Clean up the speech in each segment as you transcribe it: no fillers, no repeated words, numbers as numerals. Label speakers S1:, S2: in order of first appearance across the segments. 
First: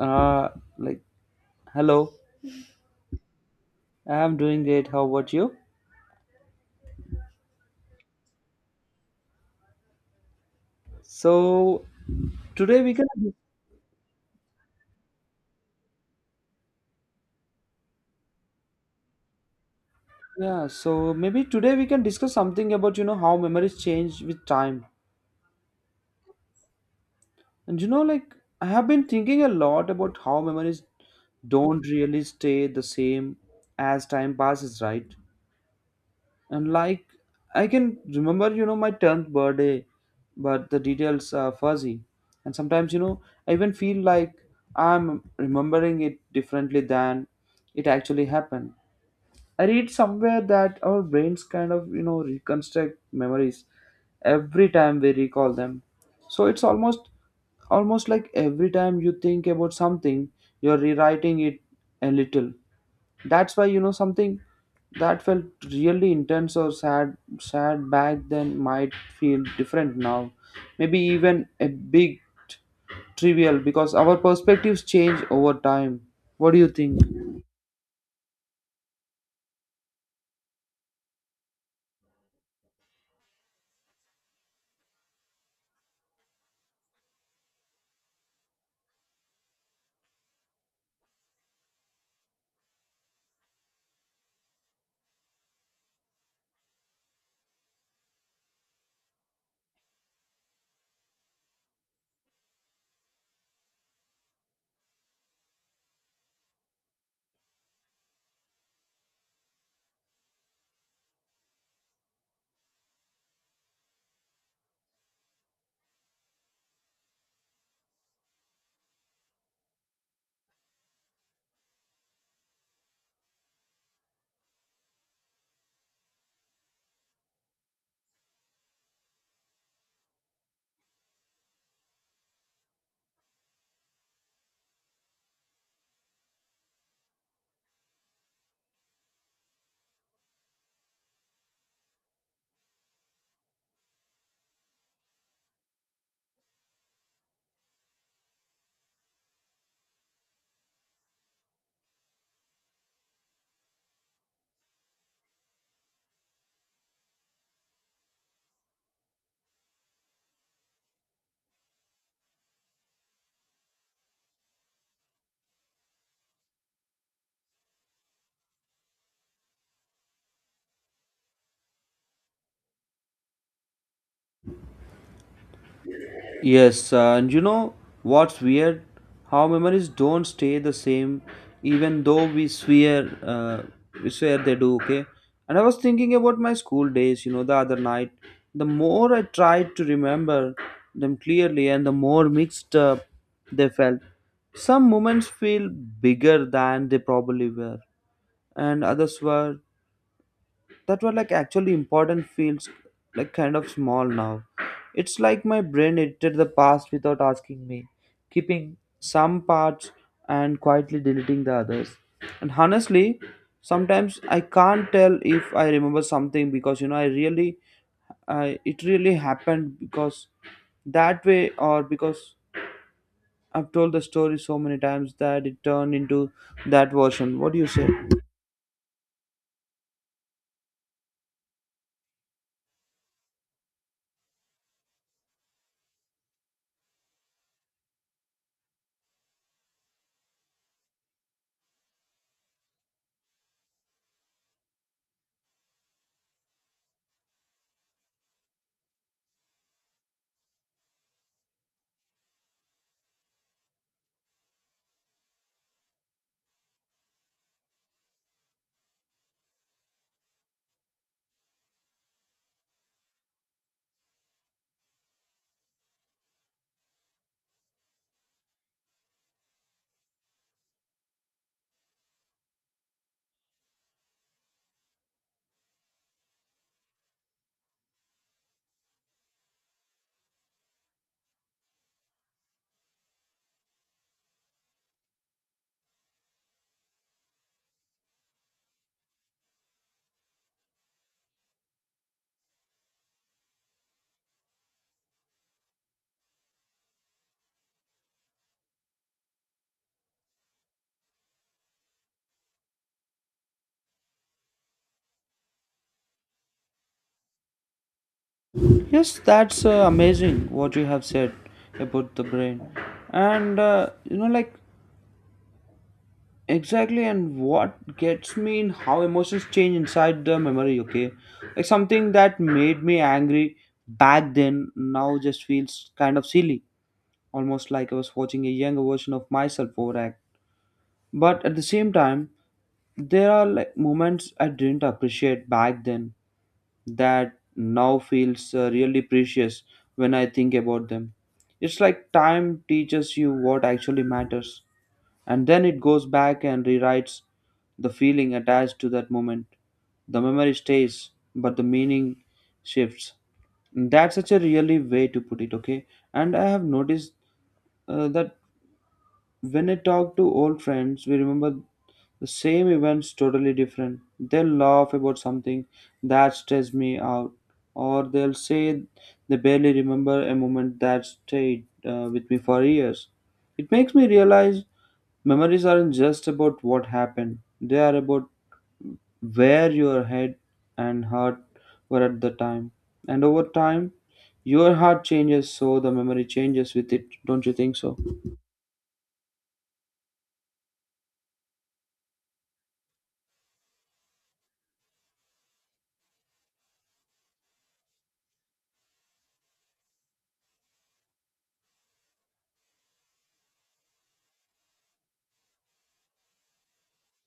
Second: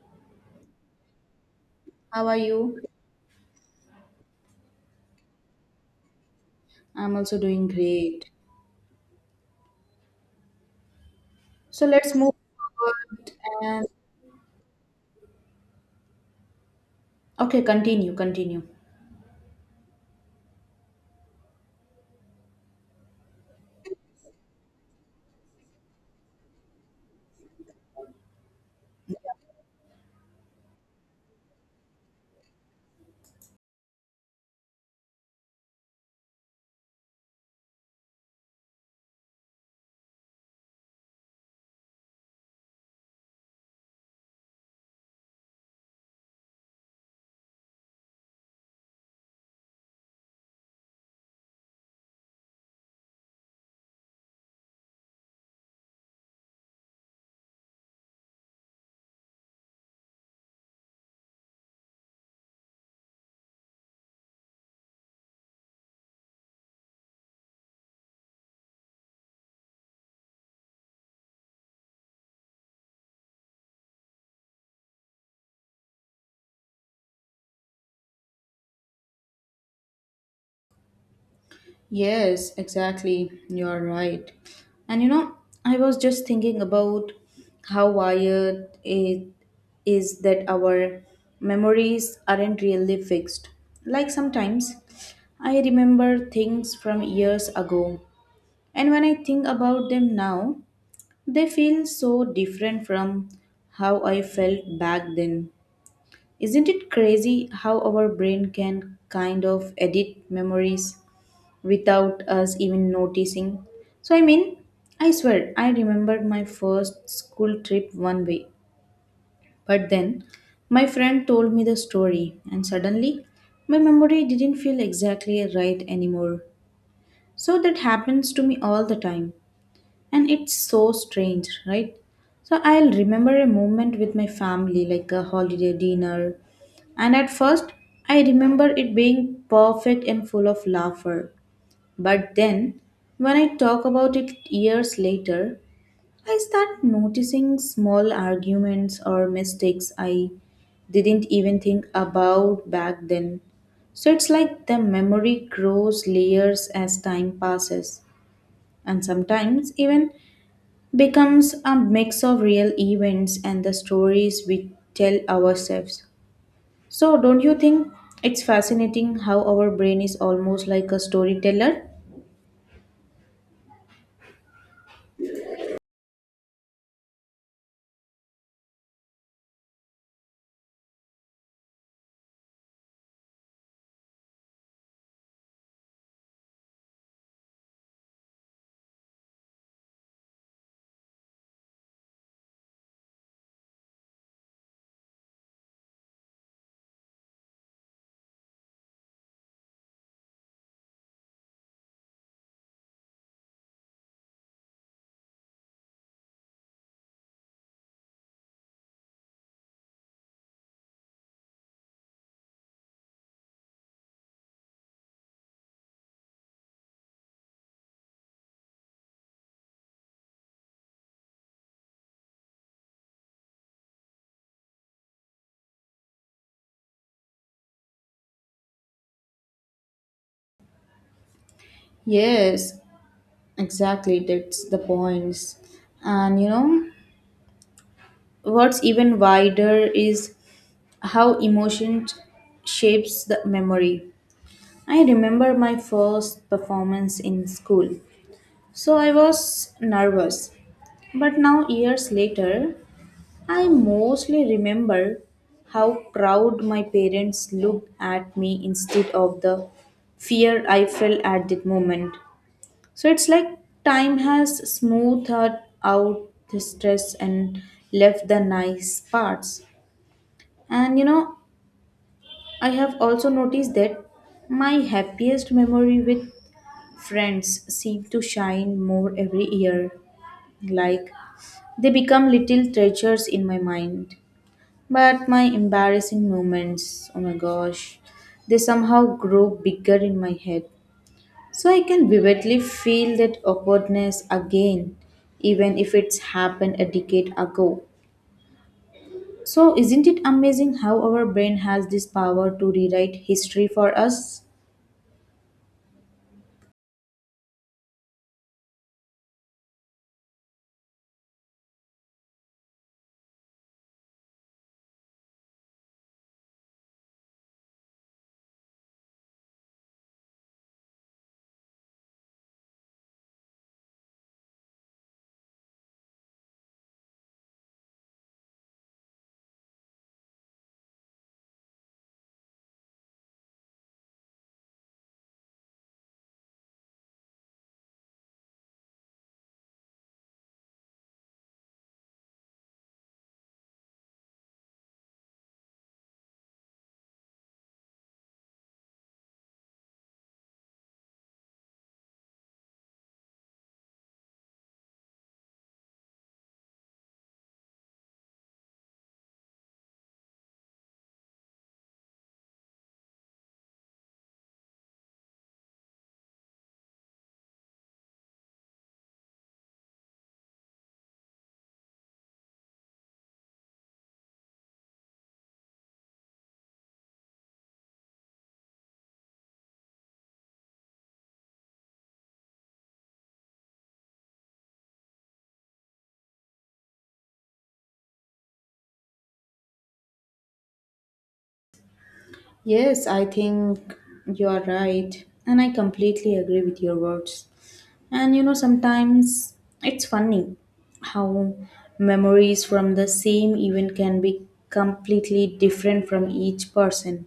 S1: Uh, like, Hello.
S2: How are you?
S1: I'm doing great. How about you?
S2: I'm also doing great. So
S1: So
S2: let's move
S1: today we can,
S2: forward and okay, continue.
S1: yeah. So maybe today we can discuss something about how memories change with time. And you know, like I have been thinking a lot about how memories don't really stay the same as time passes, right? and like I can remember my 10th birthday, but the details are fuzzy. And sometimes I even feel like I'm remembering it differently than it actually happened. I read somewhere that our brains kind of reconstruct memories every time we recall them, so it's almost like every time you think about something, you're rewriting it a little. That's why something that felt really intense or sad back then might feel different now, maybe even a big trivial, because our perspectives change over time. What do you think?
S2: Yes, exactly. You're right. And you know, I was just thinking about how wired it is that our memories aren't really fixed. Like sometimes I remember things from years ago, and when I think about them now, they feel so different from how I felt back then. Isn't it crazy how our brain can kind of edit memories without us even noticing? So, I mean, I swear, I remembered my first school trip one way, but then my friend told me the story, and suddenly my memory didn't feel exactly right anymore. So that happens to me all the time and it's so strange, right? So I'll remember a moment with my family, like a holiday dinner, and at first I remember it being perfect and full of laughter, but then when I talk about it years later I start noticing small arguments or mistakes I didn't even think about back then. So it's like the memory grows layers as time passes. And sometimes even becomes a mix of real events and the stories we tell ourselves. So, don't you think it's fascinating how our brain is almost like a storyteller?
S1: Yes, and you know what's weird? How memories don't stay the same, even though we swear they do. Okay. And I was thinking about my school days. The other night. The more I tried to remember them clearly, and the more mixed up they felt. Some moments feel bigger than they probably were, and others were that were like actually important feels like kind of small now. It's like my brain edited the past without asking me, keeping some parts and quietly deleting the others. And honestly, sometimes I can't tell if I remember something because I really I it really happened because that way, or because I've told the story so many times that it turned into that version. What do you say?
S2: Yes, exactly. That's the points. And you know, what's even wider is how emotion shapes the memory. I remember my first performance in school. So I was nervous. But now, years later, I mostly remember how proud my parents looked at me instead of the fear I felt at that moment. So it's like time has smoothed out the stress and left the nice parts. And you know, I have also noticed that my happiest memory with friends seem to shine more every year. Like they become little treasures in my mind. But my embarrassing moments, oh my gosh, they somehow grow bigger in my head. So I can vividly feel that awkwardness again, even if it's happened a decade ago. So isn't it amazing how our brain has this power to rewrite history for us?
S1: Yes, that's amazing what you have said about the brain. And exactly, and what gets me in how emotions change inside the memory, okay? Like something that made me angry back then now just feels kind of silly, almost like I was watching a younger version of myself overact. But at the same time, there are like moments I didn't appreciate back then that now feels really precious when I think about them. It's like time teaches you what actually matters, and then it goes back and rewrites the feeling attached to that moment. The memory stays, but the meaning shifts. That's such a really way to put it, okay? And I have noticed that when I talk to old friends, we remember the same event's totally different. They'll laugh about something that stressed me out, or they'll say they barely remember a moment that stayed with me for years. It makes me realize memories aren't just about what happened, they are about where your head and heart were at the time. And over time, your heart changes, so the memory changes with it. Don't you think so?
S2: Yes, I think you are right, and I completely agree with your words. And you know, sometimes it's funny how memories from the same event can be completely different from each person.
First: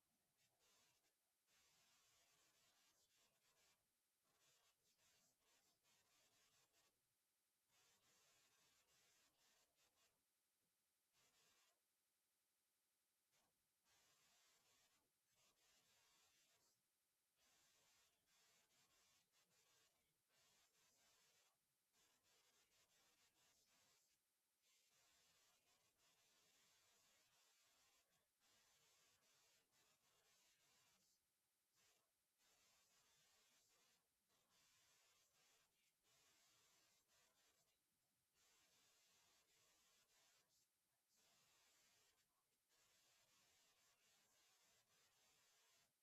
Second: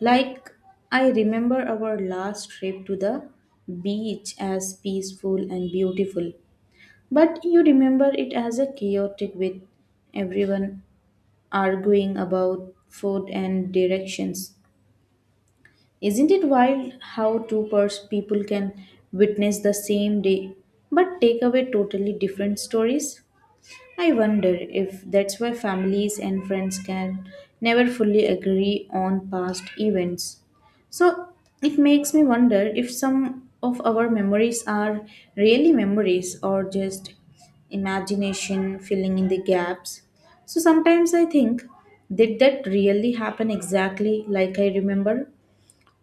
S2: Like, I remember our last trip to the beach as peaceful and beautiful, but you remember it as a chaotic with everyone arguing about food and directions. Isn't it wild how two people can witness the same day but take away totally different stories? I wonder if that's why families and friends can never fully agree on past events. So it makes me wonder if some of our memories are really memories or just imagination filling in the gaps. So sometimes I think, did that really happen exactly like I remember?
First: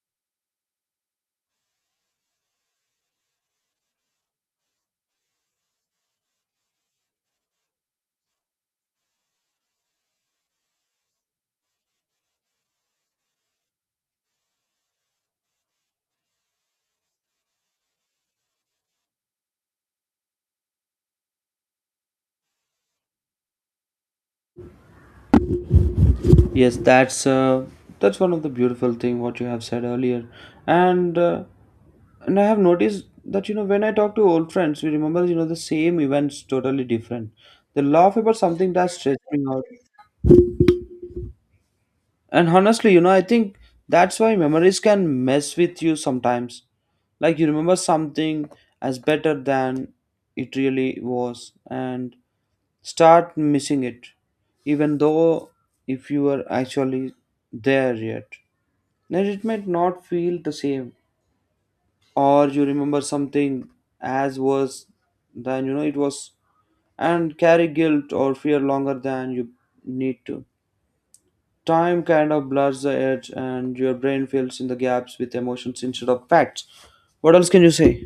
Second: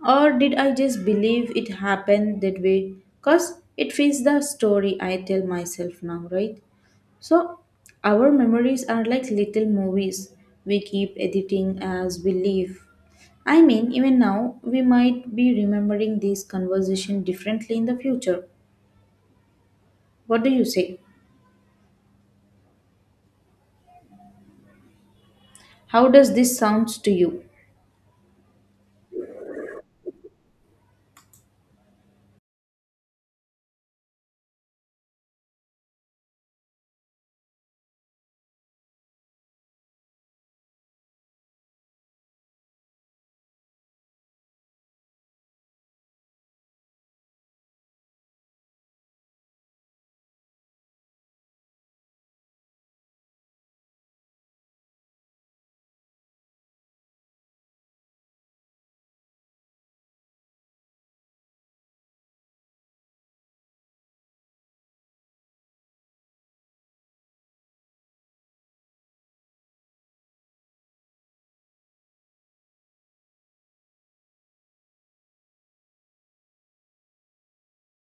S2: Or did I just believe it happened that way? Because it fits the story I tell myself now, right? So, our memories are like little movies we keep editing as we live. I mean, even now, we might be remembering this conversation differently in the future. What do you say? How does this
S1: Yes,
S2: sound to
S1: that's
S2: you?
S1: uh, that's one of the beautiful thing what you have said earlier, and uh, and I have noticed that when I talk to old friends, we remember the same events totally different. They laugh about something that stressed me out, and honestly, I think that's why memories can mess with you sometimes. Like you remember something as better than it really was, and start missing it, even though if you were actually there yet. Then it might not feel the same, or you remember something as was then you know it was, and carry guilt or fear longer than you need to. Time kind of blurs the edge, and your brain fills in the gaps with emotions instead of facts. What else can you say?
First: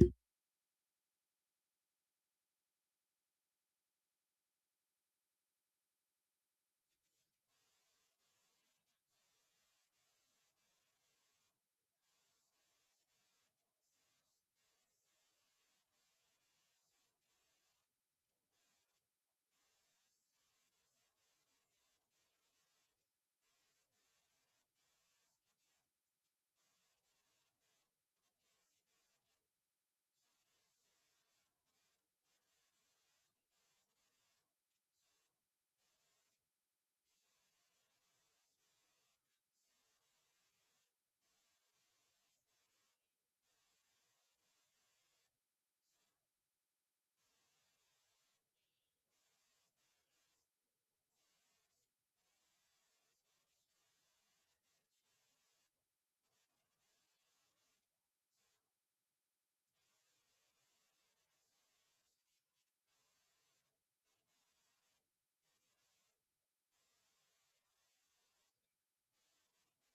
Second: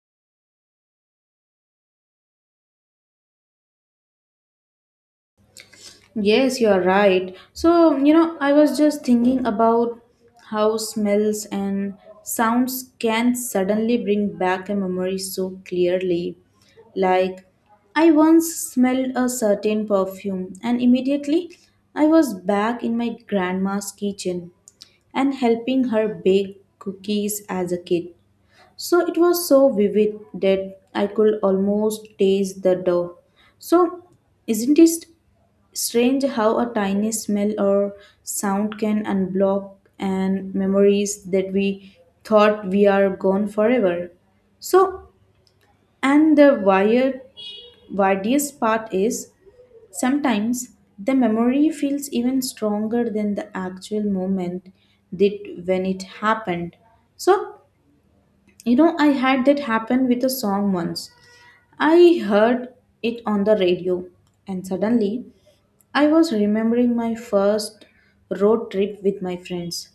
S2: Yes, you are right. So, you know, I was just thinking about how smells and sounds can suddenly bring back a memory so clearly. Like, I once smelled a certain perfume, and immediately I was back in my grandma's kitchen and helping her bake cookies as a kid. So, it was so vivid that I could almost taste the dough. So, isn't it strange how a tiny smell or sound can unblock and memories that we thought we are gone forever. So, and the wired, widest part is sometimes the memory feels even stronger than the actual moment did when it happened. So, you know, I had that happen with a song once. I heard it on the radio, and suddenly I was remembering my first road trip with my friends.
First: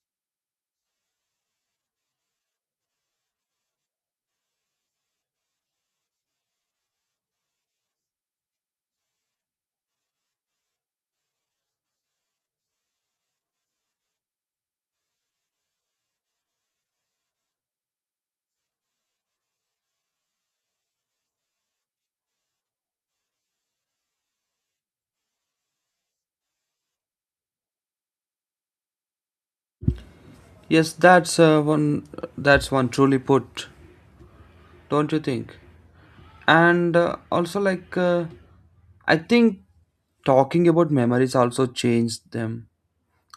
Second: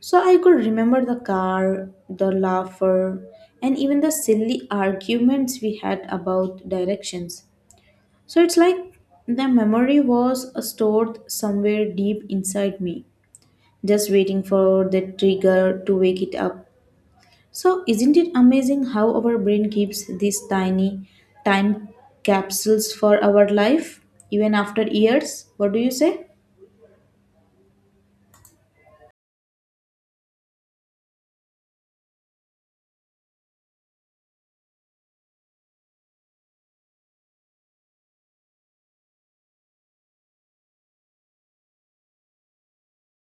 S2: So I could remember the car, the laughter, and even the silly arguments we had about directions. So it's like the memory was stored somewhere deep inside me, just waiting for the trigger to wake it up. So isn't it amazing how our brain keeps these tiny time capsules for our life even after years? What do you say?
S1: Yes, That's one truly put, don't you think? And also, I think talking about memories also changed them.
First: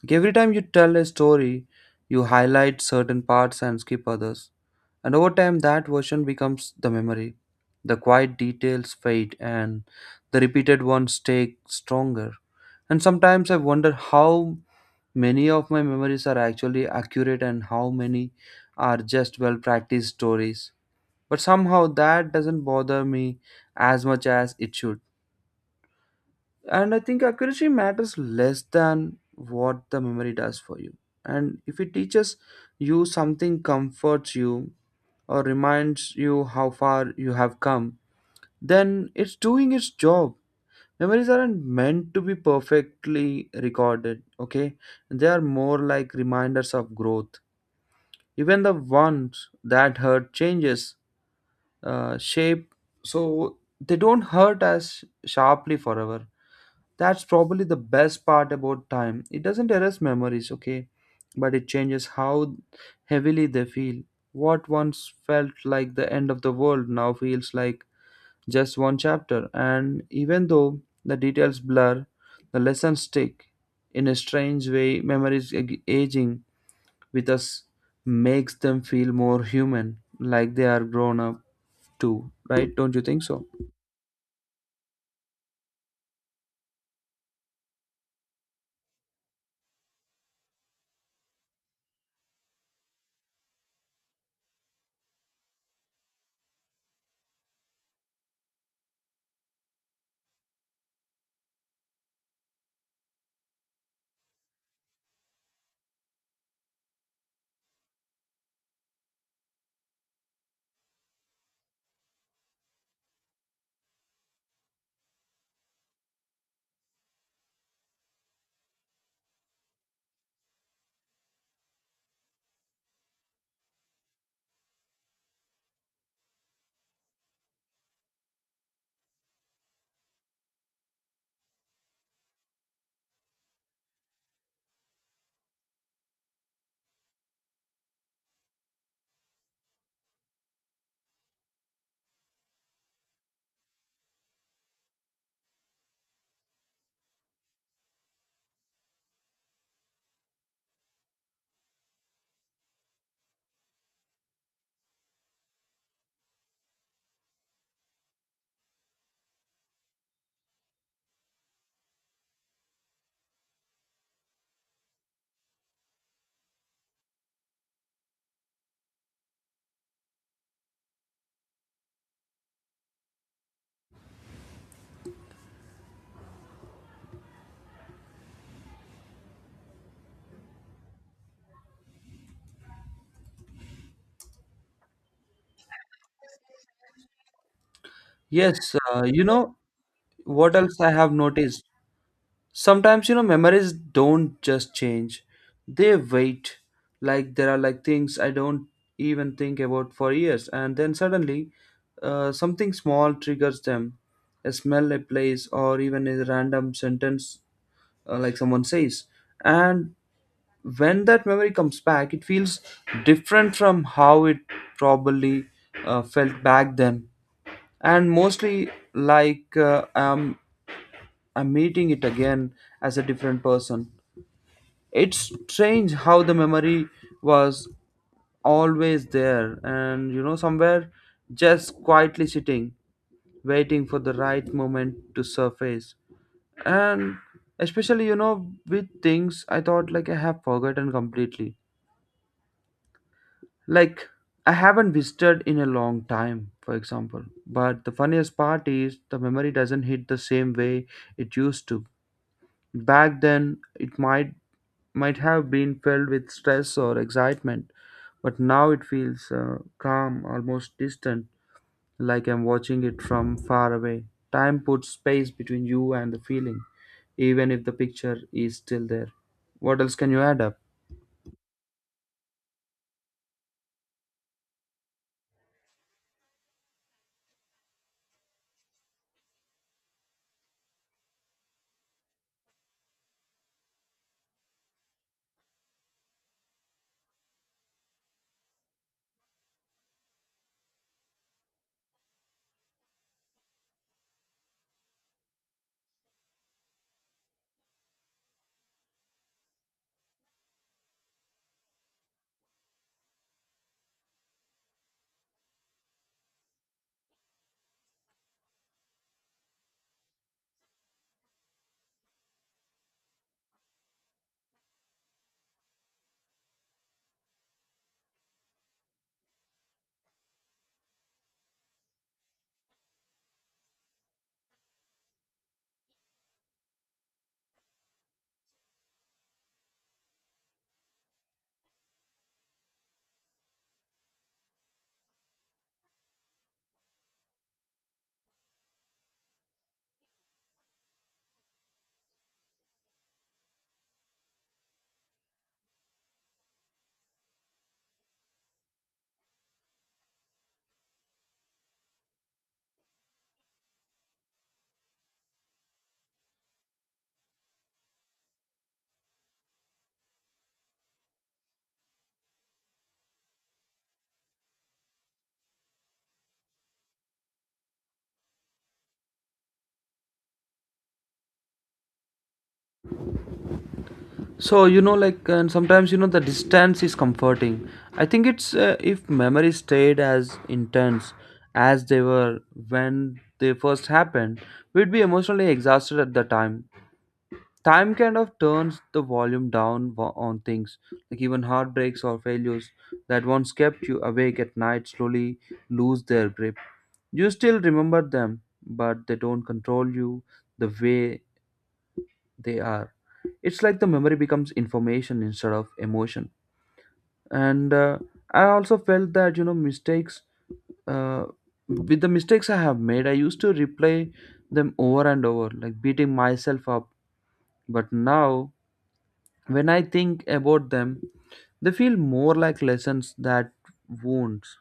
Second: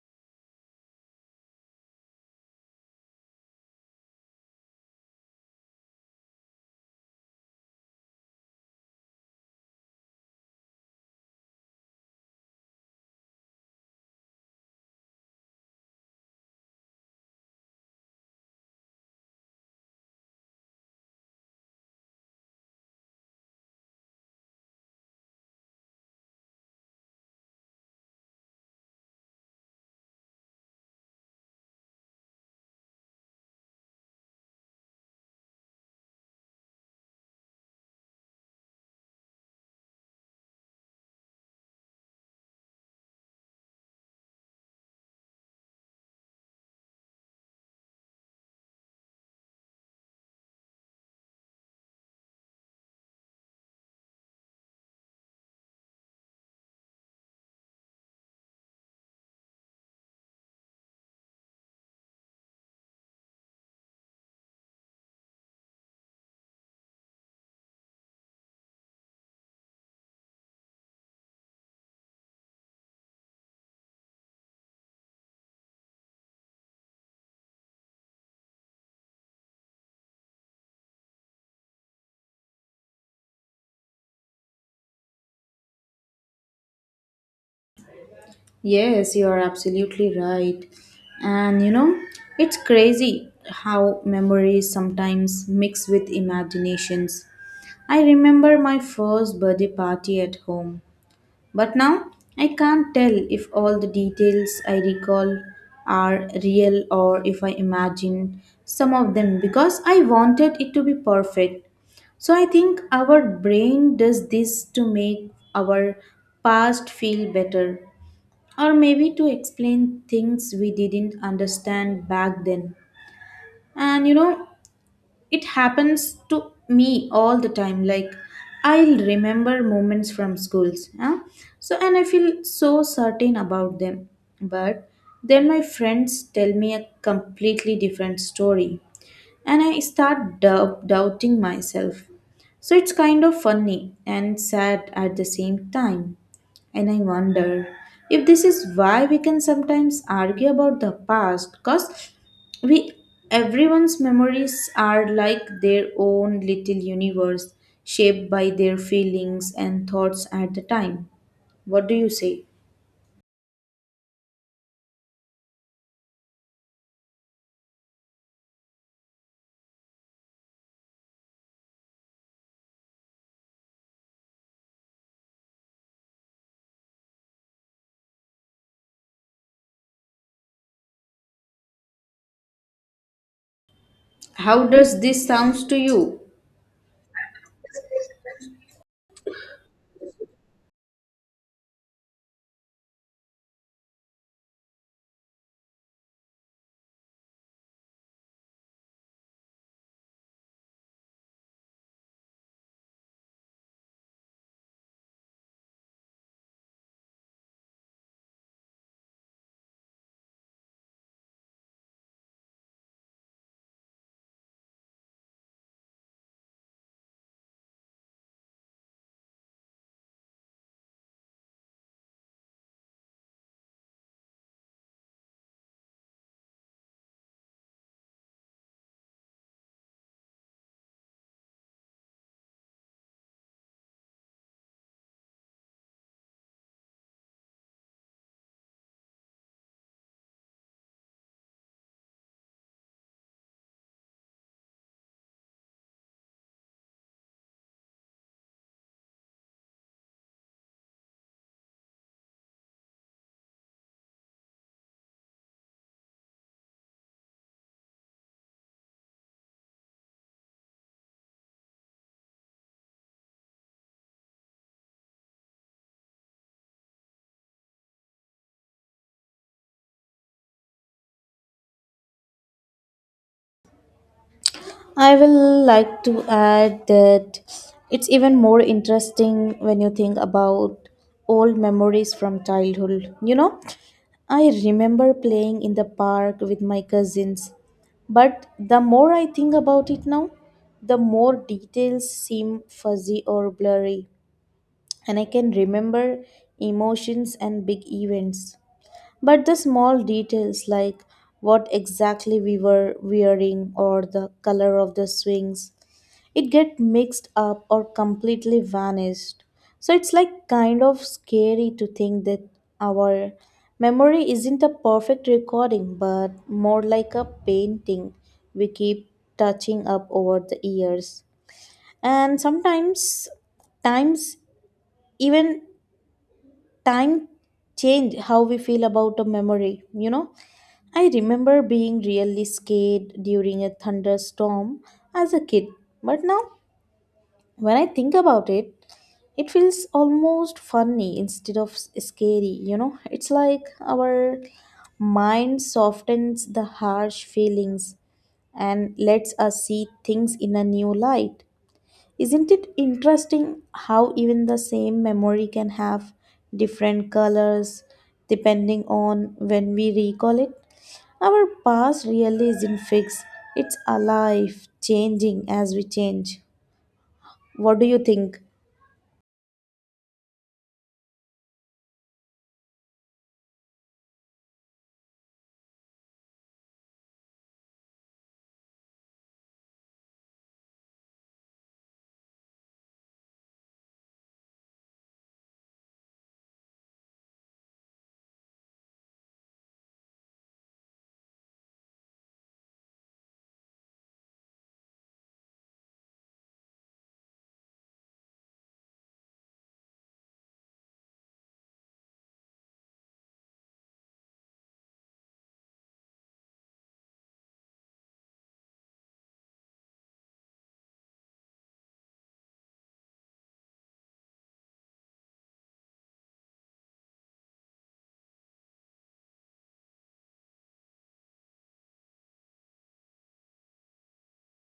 S1: Like, every time you tell a story, you highlight certain parts and skip others. And over time, that version becomes the memory. The quiet details fade, and the repeated ones take stronger. And sometimes I wonder how many of my memories are actually accurate and how many are just well practiced stories. But somehow that doesn't bother me as much as it should. And I think accuracy matters less than what the memory does for you. And if it teaches you something, comforts you, or reminds you how far you have come, then it's doing its job. Memories aren't meant to be perfectly recorded, okay? They are more like reminders of growth. Even the ones that hurt changes shape, so they don't hurt as sharply forever. That's probably the best part about time. It doesn't erase memories, okay, but it changes how heavily they feel. What once felt like the end of the world now feels like just one chapter, and even though the details blur, the lessons stick. In a strange way, memories aging with us makes them feel more human, like they are grown up too, right? Don't you think so?
S2: Yes, you are absolutely right. And you know, it's crazy how memories sometimes mix with imaginations. I remember my first birthday party at home, but now I can't tell if all the details I recall are real or if I imagined some of them because I wanted it to be perfect. So I think our brain does this to make our past feel better or maybe to explain things we didn't understand back then. And you know, it happens to me all the time. Like, I'll remember moments from schools, huh? So and I feel so certain about them. But then my friends tell me a completely different story, and I start doubting myself. So it's kind of funny and sad at the same time. And I wonder if this is why we can sometimes argue about the past because we everyone's memories are like their own little universe shaped by their feelings and thoughts at the time. What do you say? How does this sounds to you?
S1: Yes, you know what else I have noticed? Sometimes memories don't just change, they wait. Like, there are, like, things I don't even think about for years, and then suddenly something small triggers them: a smell, a place, or even a random sentence like someone says. And when that memory comes back, it feels different from how it probably felt back then. And mostly like I'm meeting it again as a different person. It's strange how the memory was always there, and somewhere just quietly sitting, waiting for the right moment to surface. And especially with things I thought like I have forgotten completely, like I haven't visited in a long time, for example. But the funniest part is the memory doesn't hit the same way it used to. Back then it might have been filled with stress or excitement, but now it feels calm, almost distant, like I'm watching it from far away. Time puts space between you and the feeling, even if the picture is still there. What else can you add up?
S2: I will like to add that it's even more interesting when you think about old memories from childhood. You know, I remember playing in the park with my cousins, but the more I think about it now, the more details seem fuzzy or blurry, and I can remember emotions and big events. But the small details like what exactly we were wearing or the color of the swings, it get mixed up or completely vanished. So it's like kind of scary to think that our memory isn't a perfect recording but more like a painting we keep touching up over the years. And sometimes times even time change how we feel about a memory, you know. I remember being really scared during a thunderstorm as a kid, but now when I think about it, it feels almost funny instead of scary, you know? It's like our mind softens the harsh feelings and lets us see things in a new light. Isn't it interesting how even the same memory can have different colors depending on when we recall it? Our past really isn't fixed, it's alive, changing as we change. What do you think?
S1: And sometimes the distance is comforting. I think it's if memories stayed as intense as they were when they first happened, we'd be emotionally exhausted at the time. Time kind of turns the volume down on things, like even heartbreaks or failures that once kept you awake at night slowly lose their grip. You still remember them, but they don't control you the way they are. It's like the memory becomes information instead of emotion. And I also felt that you know mistakes uh, with the mistakes I have made, I used to replay them over and over, like beating myself up. But now, when I think about them, they feel more like lessons that wounds.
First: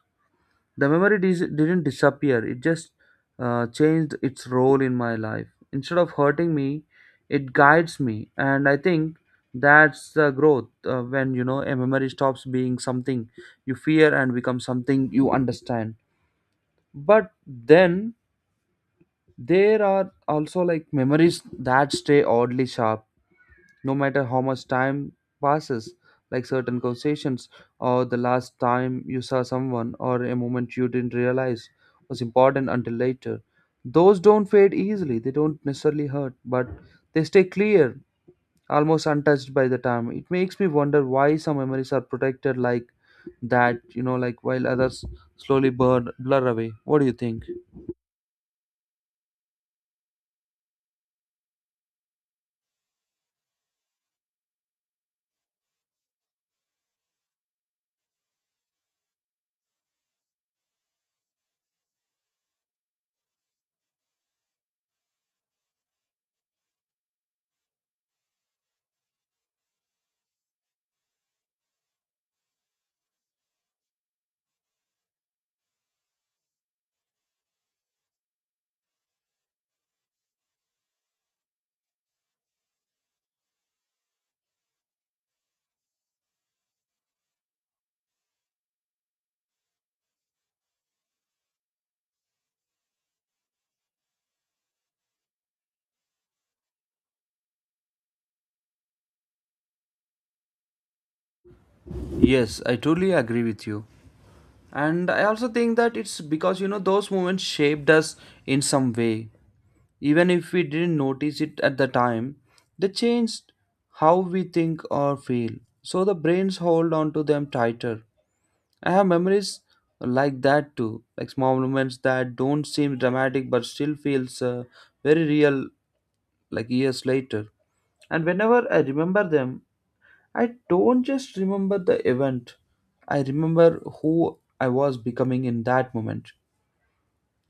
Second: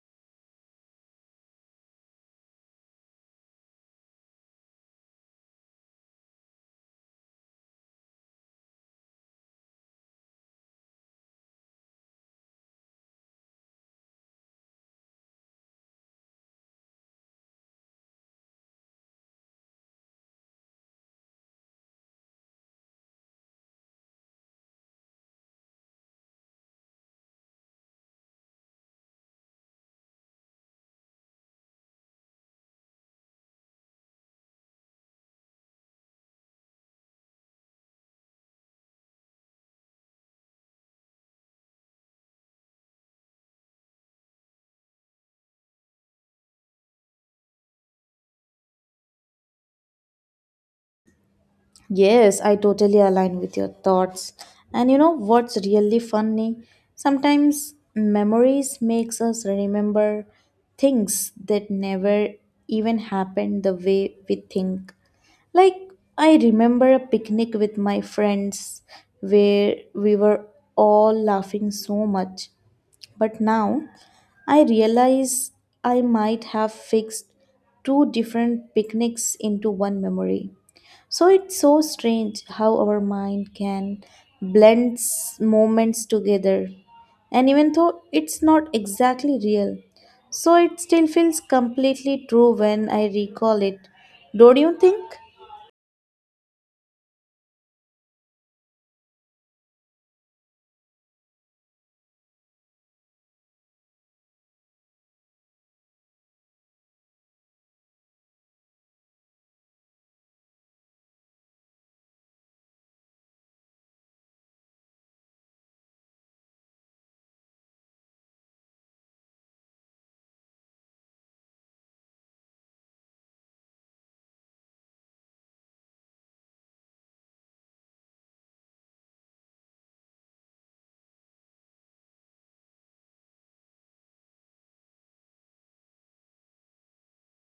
S1: The memory didn't disappear, it just changed its role in my life. Instead of hurting me, it guides me. And I think that's the growth when a memory stops being something you fear and becomes something you understand. But then there are also like memories that stay oddly sharp no matter how much time passes, like certain conversations, or the last time you saw someone, or a moment you didn't realize was important until later. Those don't fade easily, they don't necessarily hurt, but they stay clear, almost untouched by the time. It makes me wonder why some memories are protected like that, while others slowly burn, blur away. What do you think?
S2: Yes, I totally align with your thoughts. And you know what's really funny? Sometimes memories makes us remember things that never even happened the way we think. Like I remember a picnic with my friends where we were all laughing so much. But now I realize I might have fixed two different picnics into one memory. So it's so strange how our mind can blend moments together. And even though it's not exactly real, so it still feels completely true when I recall it. Don't you think?
S1: Yes, I totally agree with you. And I also think that it's because those moments shaped us in some way, even if we didn't notice it at the time. They changed how we think or feel, so the brains hold on to them tighter. I have memories like that too, like small moments that don't seem dramatic but still feels very real, like years later. And whenever I remember them, I don't just remember the event, I remember who I was becoming in that moment.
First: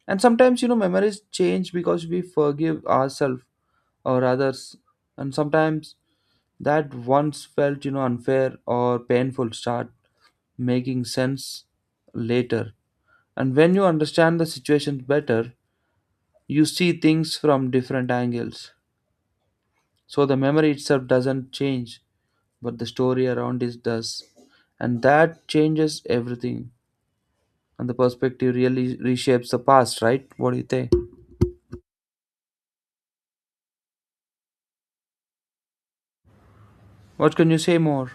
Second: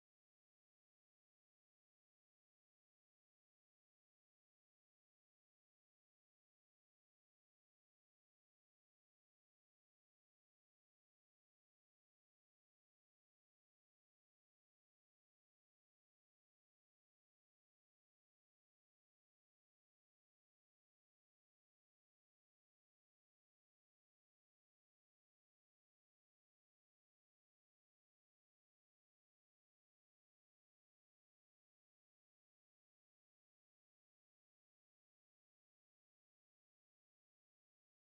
S1: And sometimes, memories change because we forgive ourselves or others. And sometimes that once felt, unfair or painful start making sense later. And when you understand the situation better, you see things from different angles. So the memory itself doesn't change, but the story around it does. And that changes everything. And the perspective really reshapes the past, right? What do you think? What can you say more?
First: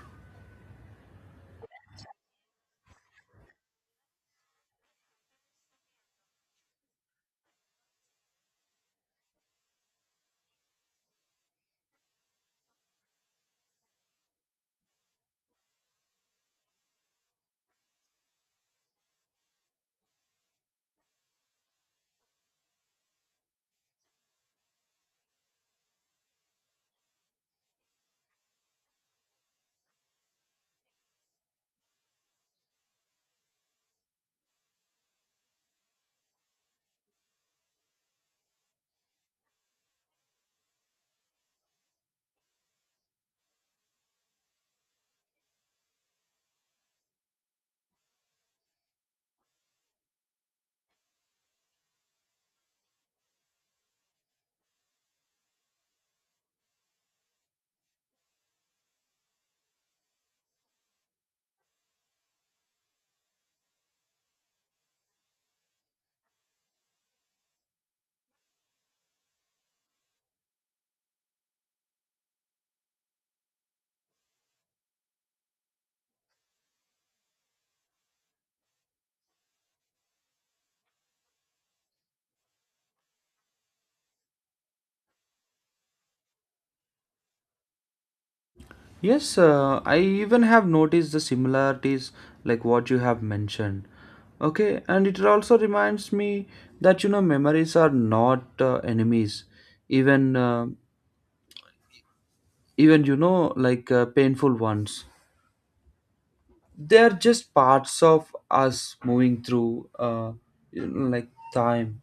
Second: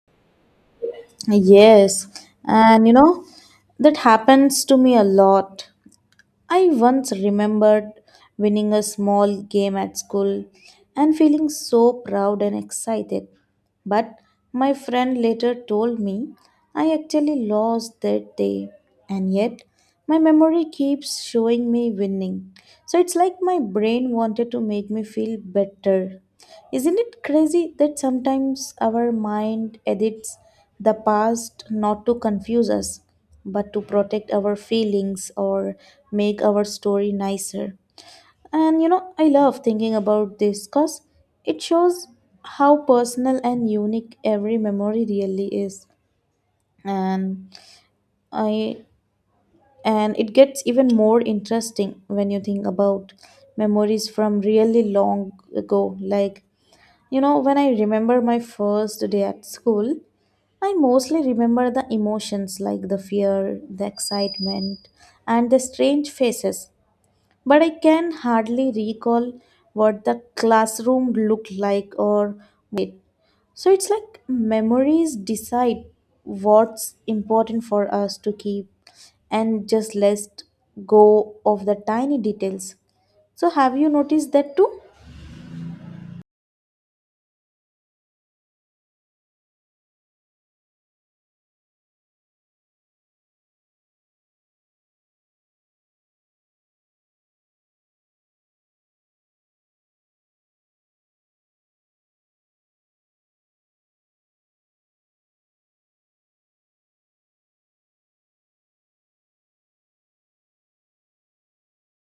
S2: Yes. And you know, that happens to me a lot. I once remembered winning a small game at school and feeling so proud and excited. But my friend later told me I actually lost that day, and yet my memory keeps showing me winning. So it's like my brain wanted to make me feel better. Isn't it crazy that sometimes our mind edits the past not to confuse us, but to protect our feelings or make our story nicer? And you know, I love thinking about this because it shows how personal and unique every memory really is. And I and it gets even more interesting when you think about memories from really long ago, like you know, when I remember my first day at school, I mostly remember the emotions like the fear, the excitement, and the strange faces. But I can hardly recall what the classroom looked like or wait. So it's like memories decide what's important for us to keep and just let go of the tiny details. So have you noticed that too?
S1: Yes, I even have noticed the similarities, like what you have mentioned. Okay, and it also reminds me that memories are not enemies, even uh, even painful ones. They are just parts of us moving through you know, like time.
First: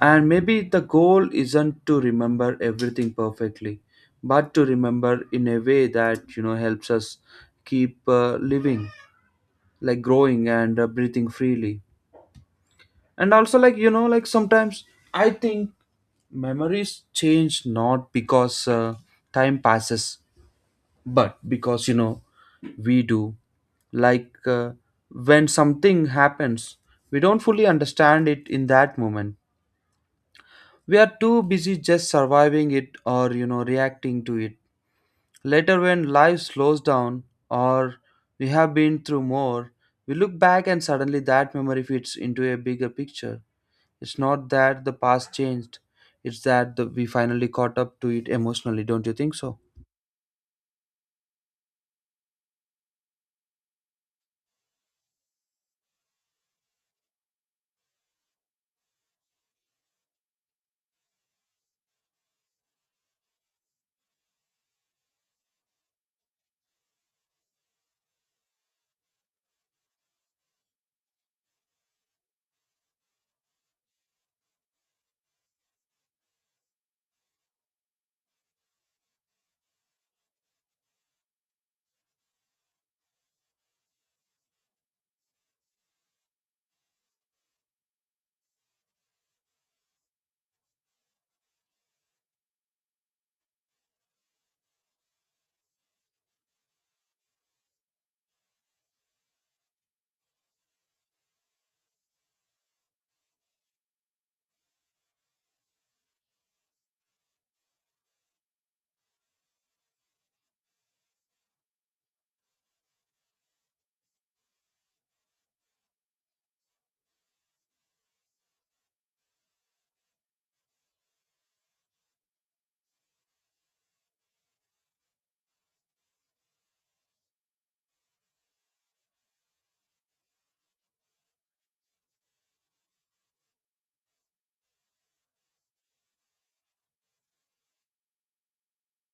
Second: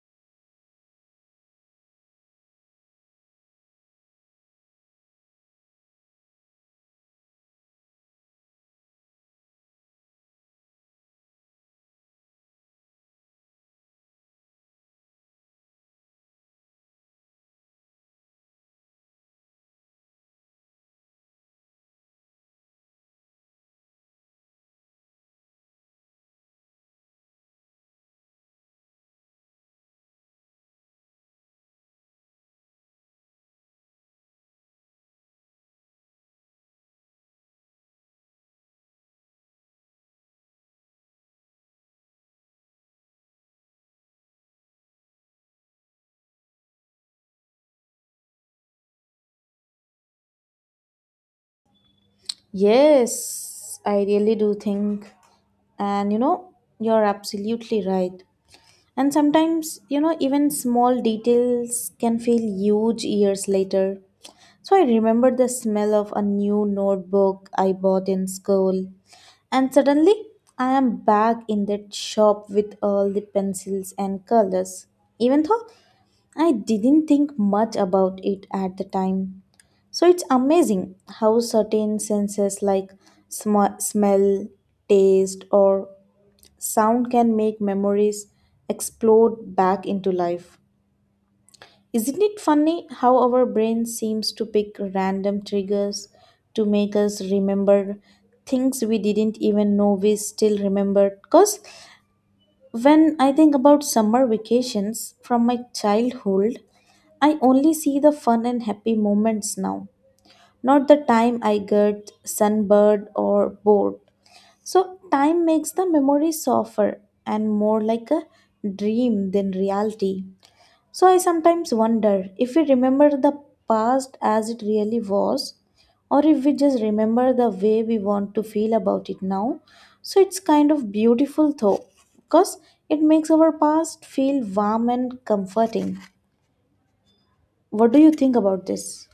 S1: And maybe the goal isn't to remember everything perfectly, but to remember in a way that helps us keep living. Like growing and breathing freely. And also like sometimes I think memories change not because time passes, but because we do. Like when something happens, we don't fully understand it in that moment. We are too busy just surviving it, or reacting to it. Later, when life slows down or we have been through more, we look back and suddenly that memory fits into a bigger picture. It's not that the past changed, it's that we finally caught up to it emotionally. Don't you think so?
S2: Yes, I really do think. And you know, you're absolutely right. And sometimes, you know, even small details can feel huge years later. So I remember the smell of a new notebook I bought in school. And suddenly, I am back in that shop with all the pencils and colors. Even though I didn't think much about it at the time. So it's amazing how certain senses like smell, taste, or sound can make memories explode back into life. Isn't it funny how our brain seems to pick random triggers to make us remember things we didn't even know we still remembered? Because when I think about summer vacations from my childhood, I only see the fun and happy moments now, not the time I get sunburned or bored. So, time makes the memory softer and more like a dream than reality. So, I sometimes wonder if we remember the past as it really was, or if we just remember the way we want to feel about it now. So, it's kind of beautiful though, because it makes our past feel warm and comforting. What do you think about this?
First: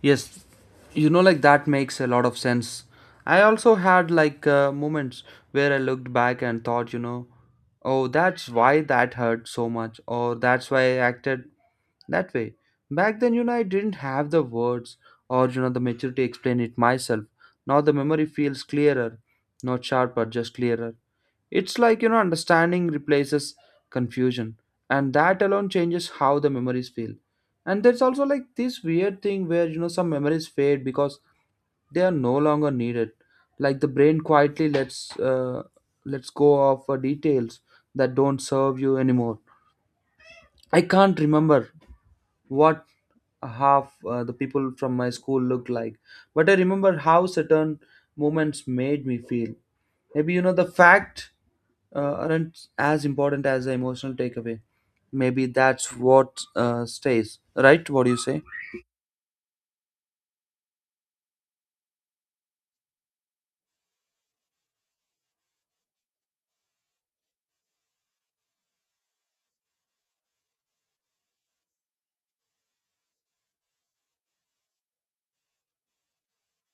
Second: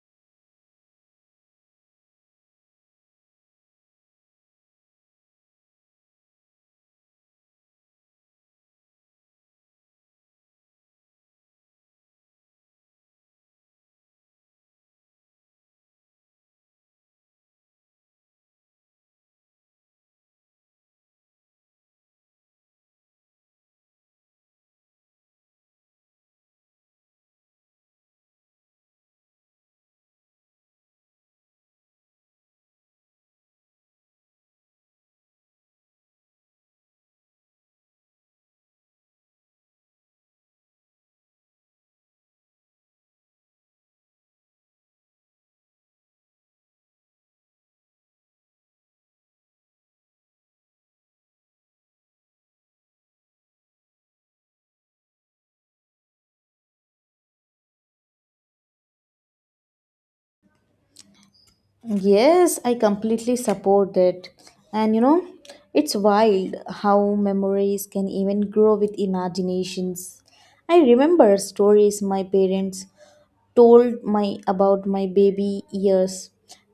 S1: Yes, that makes a lot of sense. I also had moments where I looked back and thought, oh, that's why that hurt so much, or that's why I acted that way. Back then, I didn't have the words, or, the maturity to explain it myself. Now the memory feels clearer, not sharper, just clearer. It's like, understanding replaces confusion, and that alone changes how the memories feel. And there's also like this weird thing where some memories fade because they are no longer needed. Like the brain quietly lets let's go of details that don't serve you anymore. I can't remember what half the people from my school looked like, but I remember how certain moments made me feel. Maybe the fact aren't as important as the emotional takeaway. Maybe that's what stays, right? What do you say?
S2: Yes, I completely support that. And you know, it's wild how memories can even grow with imaginations. I remember stories my parents told my about my baby years,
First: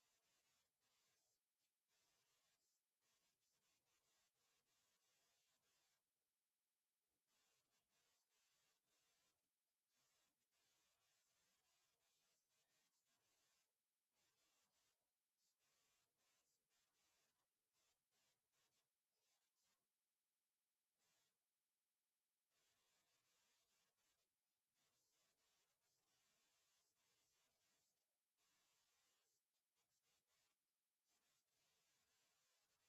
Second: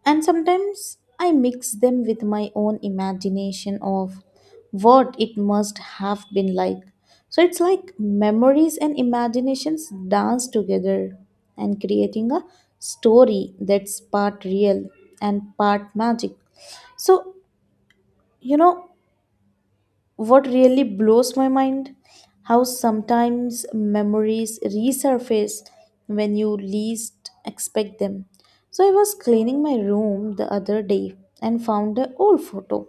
S2: and sometimes I mix them with my own imagination of what it must have been like. So it's like memories and imaginations dance together and creating a story that's part real and part magic. So, you know, what really blows my mind, how sometimes memories resurface when you least expect them. So I was cleaning my room the other day and found an old photo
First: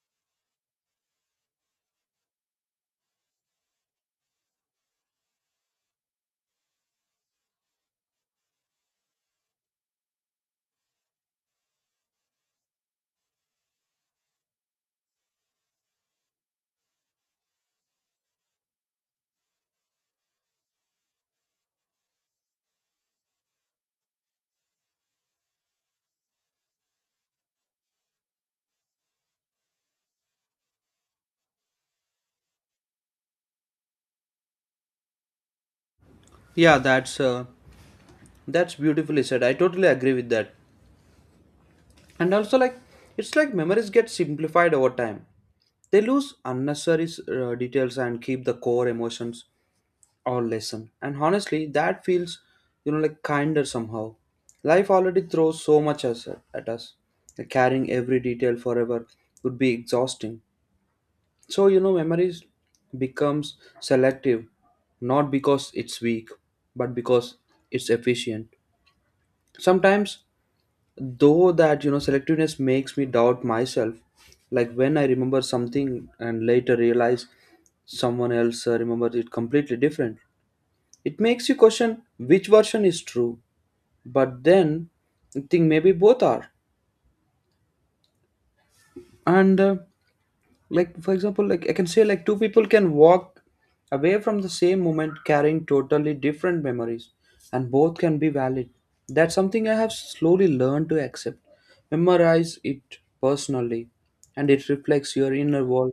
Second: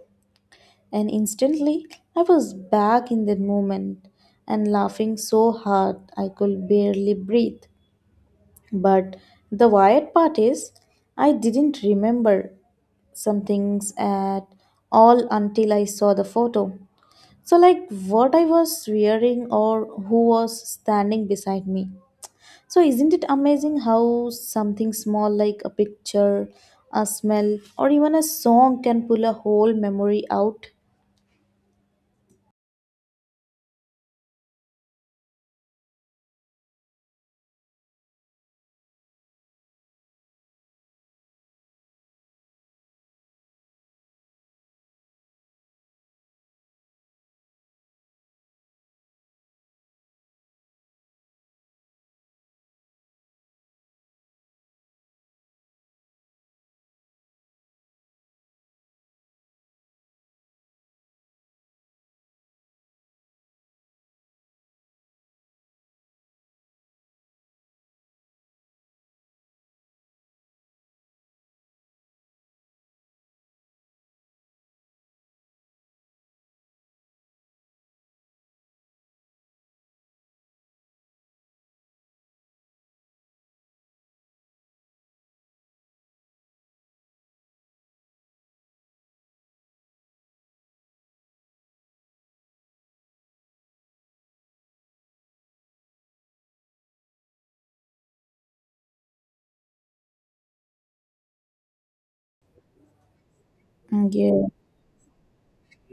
S2: and instantly I was back in that moment and laughing so hard I could barely breathe. But the weird part is I didn't remember some things at all until I saw the photo. So, like what I was wearing or who was standing beside me. So, isn't it amazing how something small like a picture, a smell, or even a song can pull a whole memory out?
S1: Yeah, that's beautifully said. I totally agree with that. And also, like, it's like memories get simplified over time. They lose unnecessary details and keep the core emotions or lesson. And honestly, that feels, like kinder somehow. Life already throws so much at us. Like, carrying every detail forever would be exhausting. So, memories becomes selective, not because it's weak, but because it's efficient. Sometimes though that selectiveness makes me doubt myself, like when I remember something and later realize someone else remembers it completely different. It makes you question which version is true. But then I think maybe both are. And like, for example, like I can say, like, two people can walk away from the same moment carrying totally different memories, and both can be valid. That's something I have slowly learned to accept. Memorize it personally,
S2: Mm, yeah.
S1: and it reflects your inner world.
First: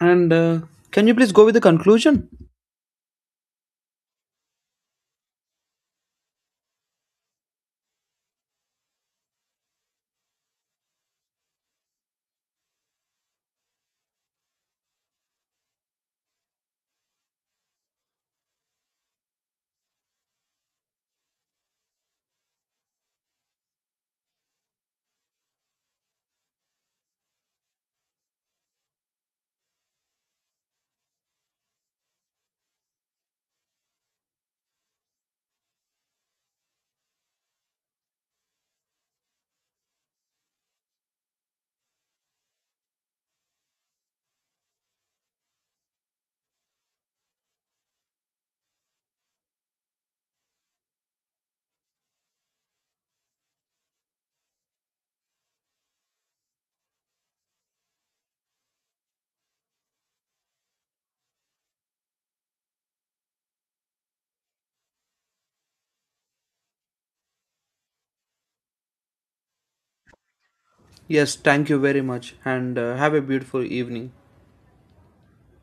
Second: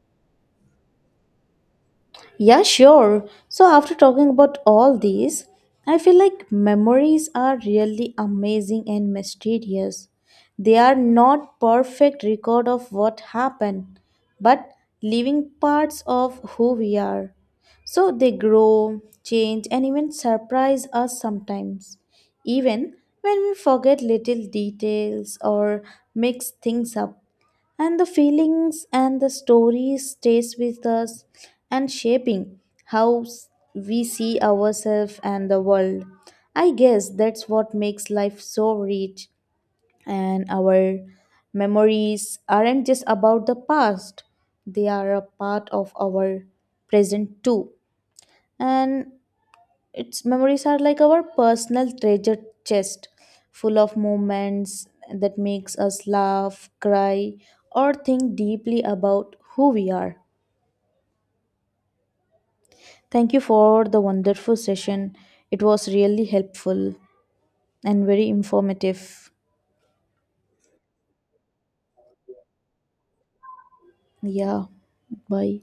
S1: And can you please go with the conclusion?
S2: Yeah, sure. So, after talking about all these, I feel like memories are really amazing and mysterious. They are not perfect record of what happened, but living parts of who we are. So they grow, change, and even surprise us sometimes, even when we forget little details or mix things up. And the feelings and the stories stays with us and shaping how we see ourselves and the world. I guess that's what makes life so rich. And our memories aren't just about the past, they are a part of our present too. And its memories are like our personal treasure chest, full of moments that makes us laugh, cry, or think deeply about who we are. Thank you for the wonderful session. It was really helpful and very informative.
S1: Yes, thank you very much, and have a beautiful evening.
S2: Yeah, bye.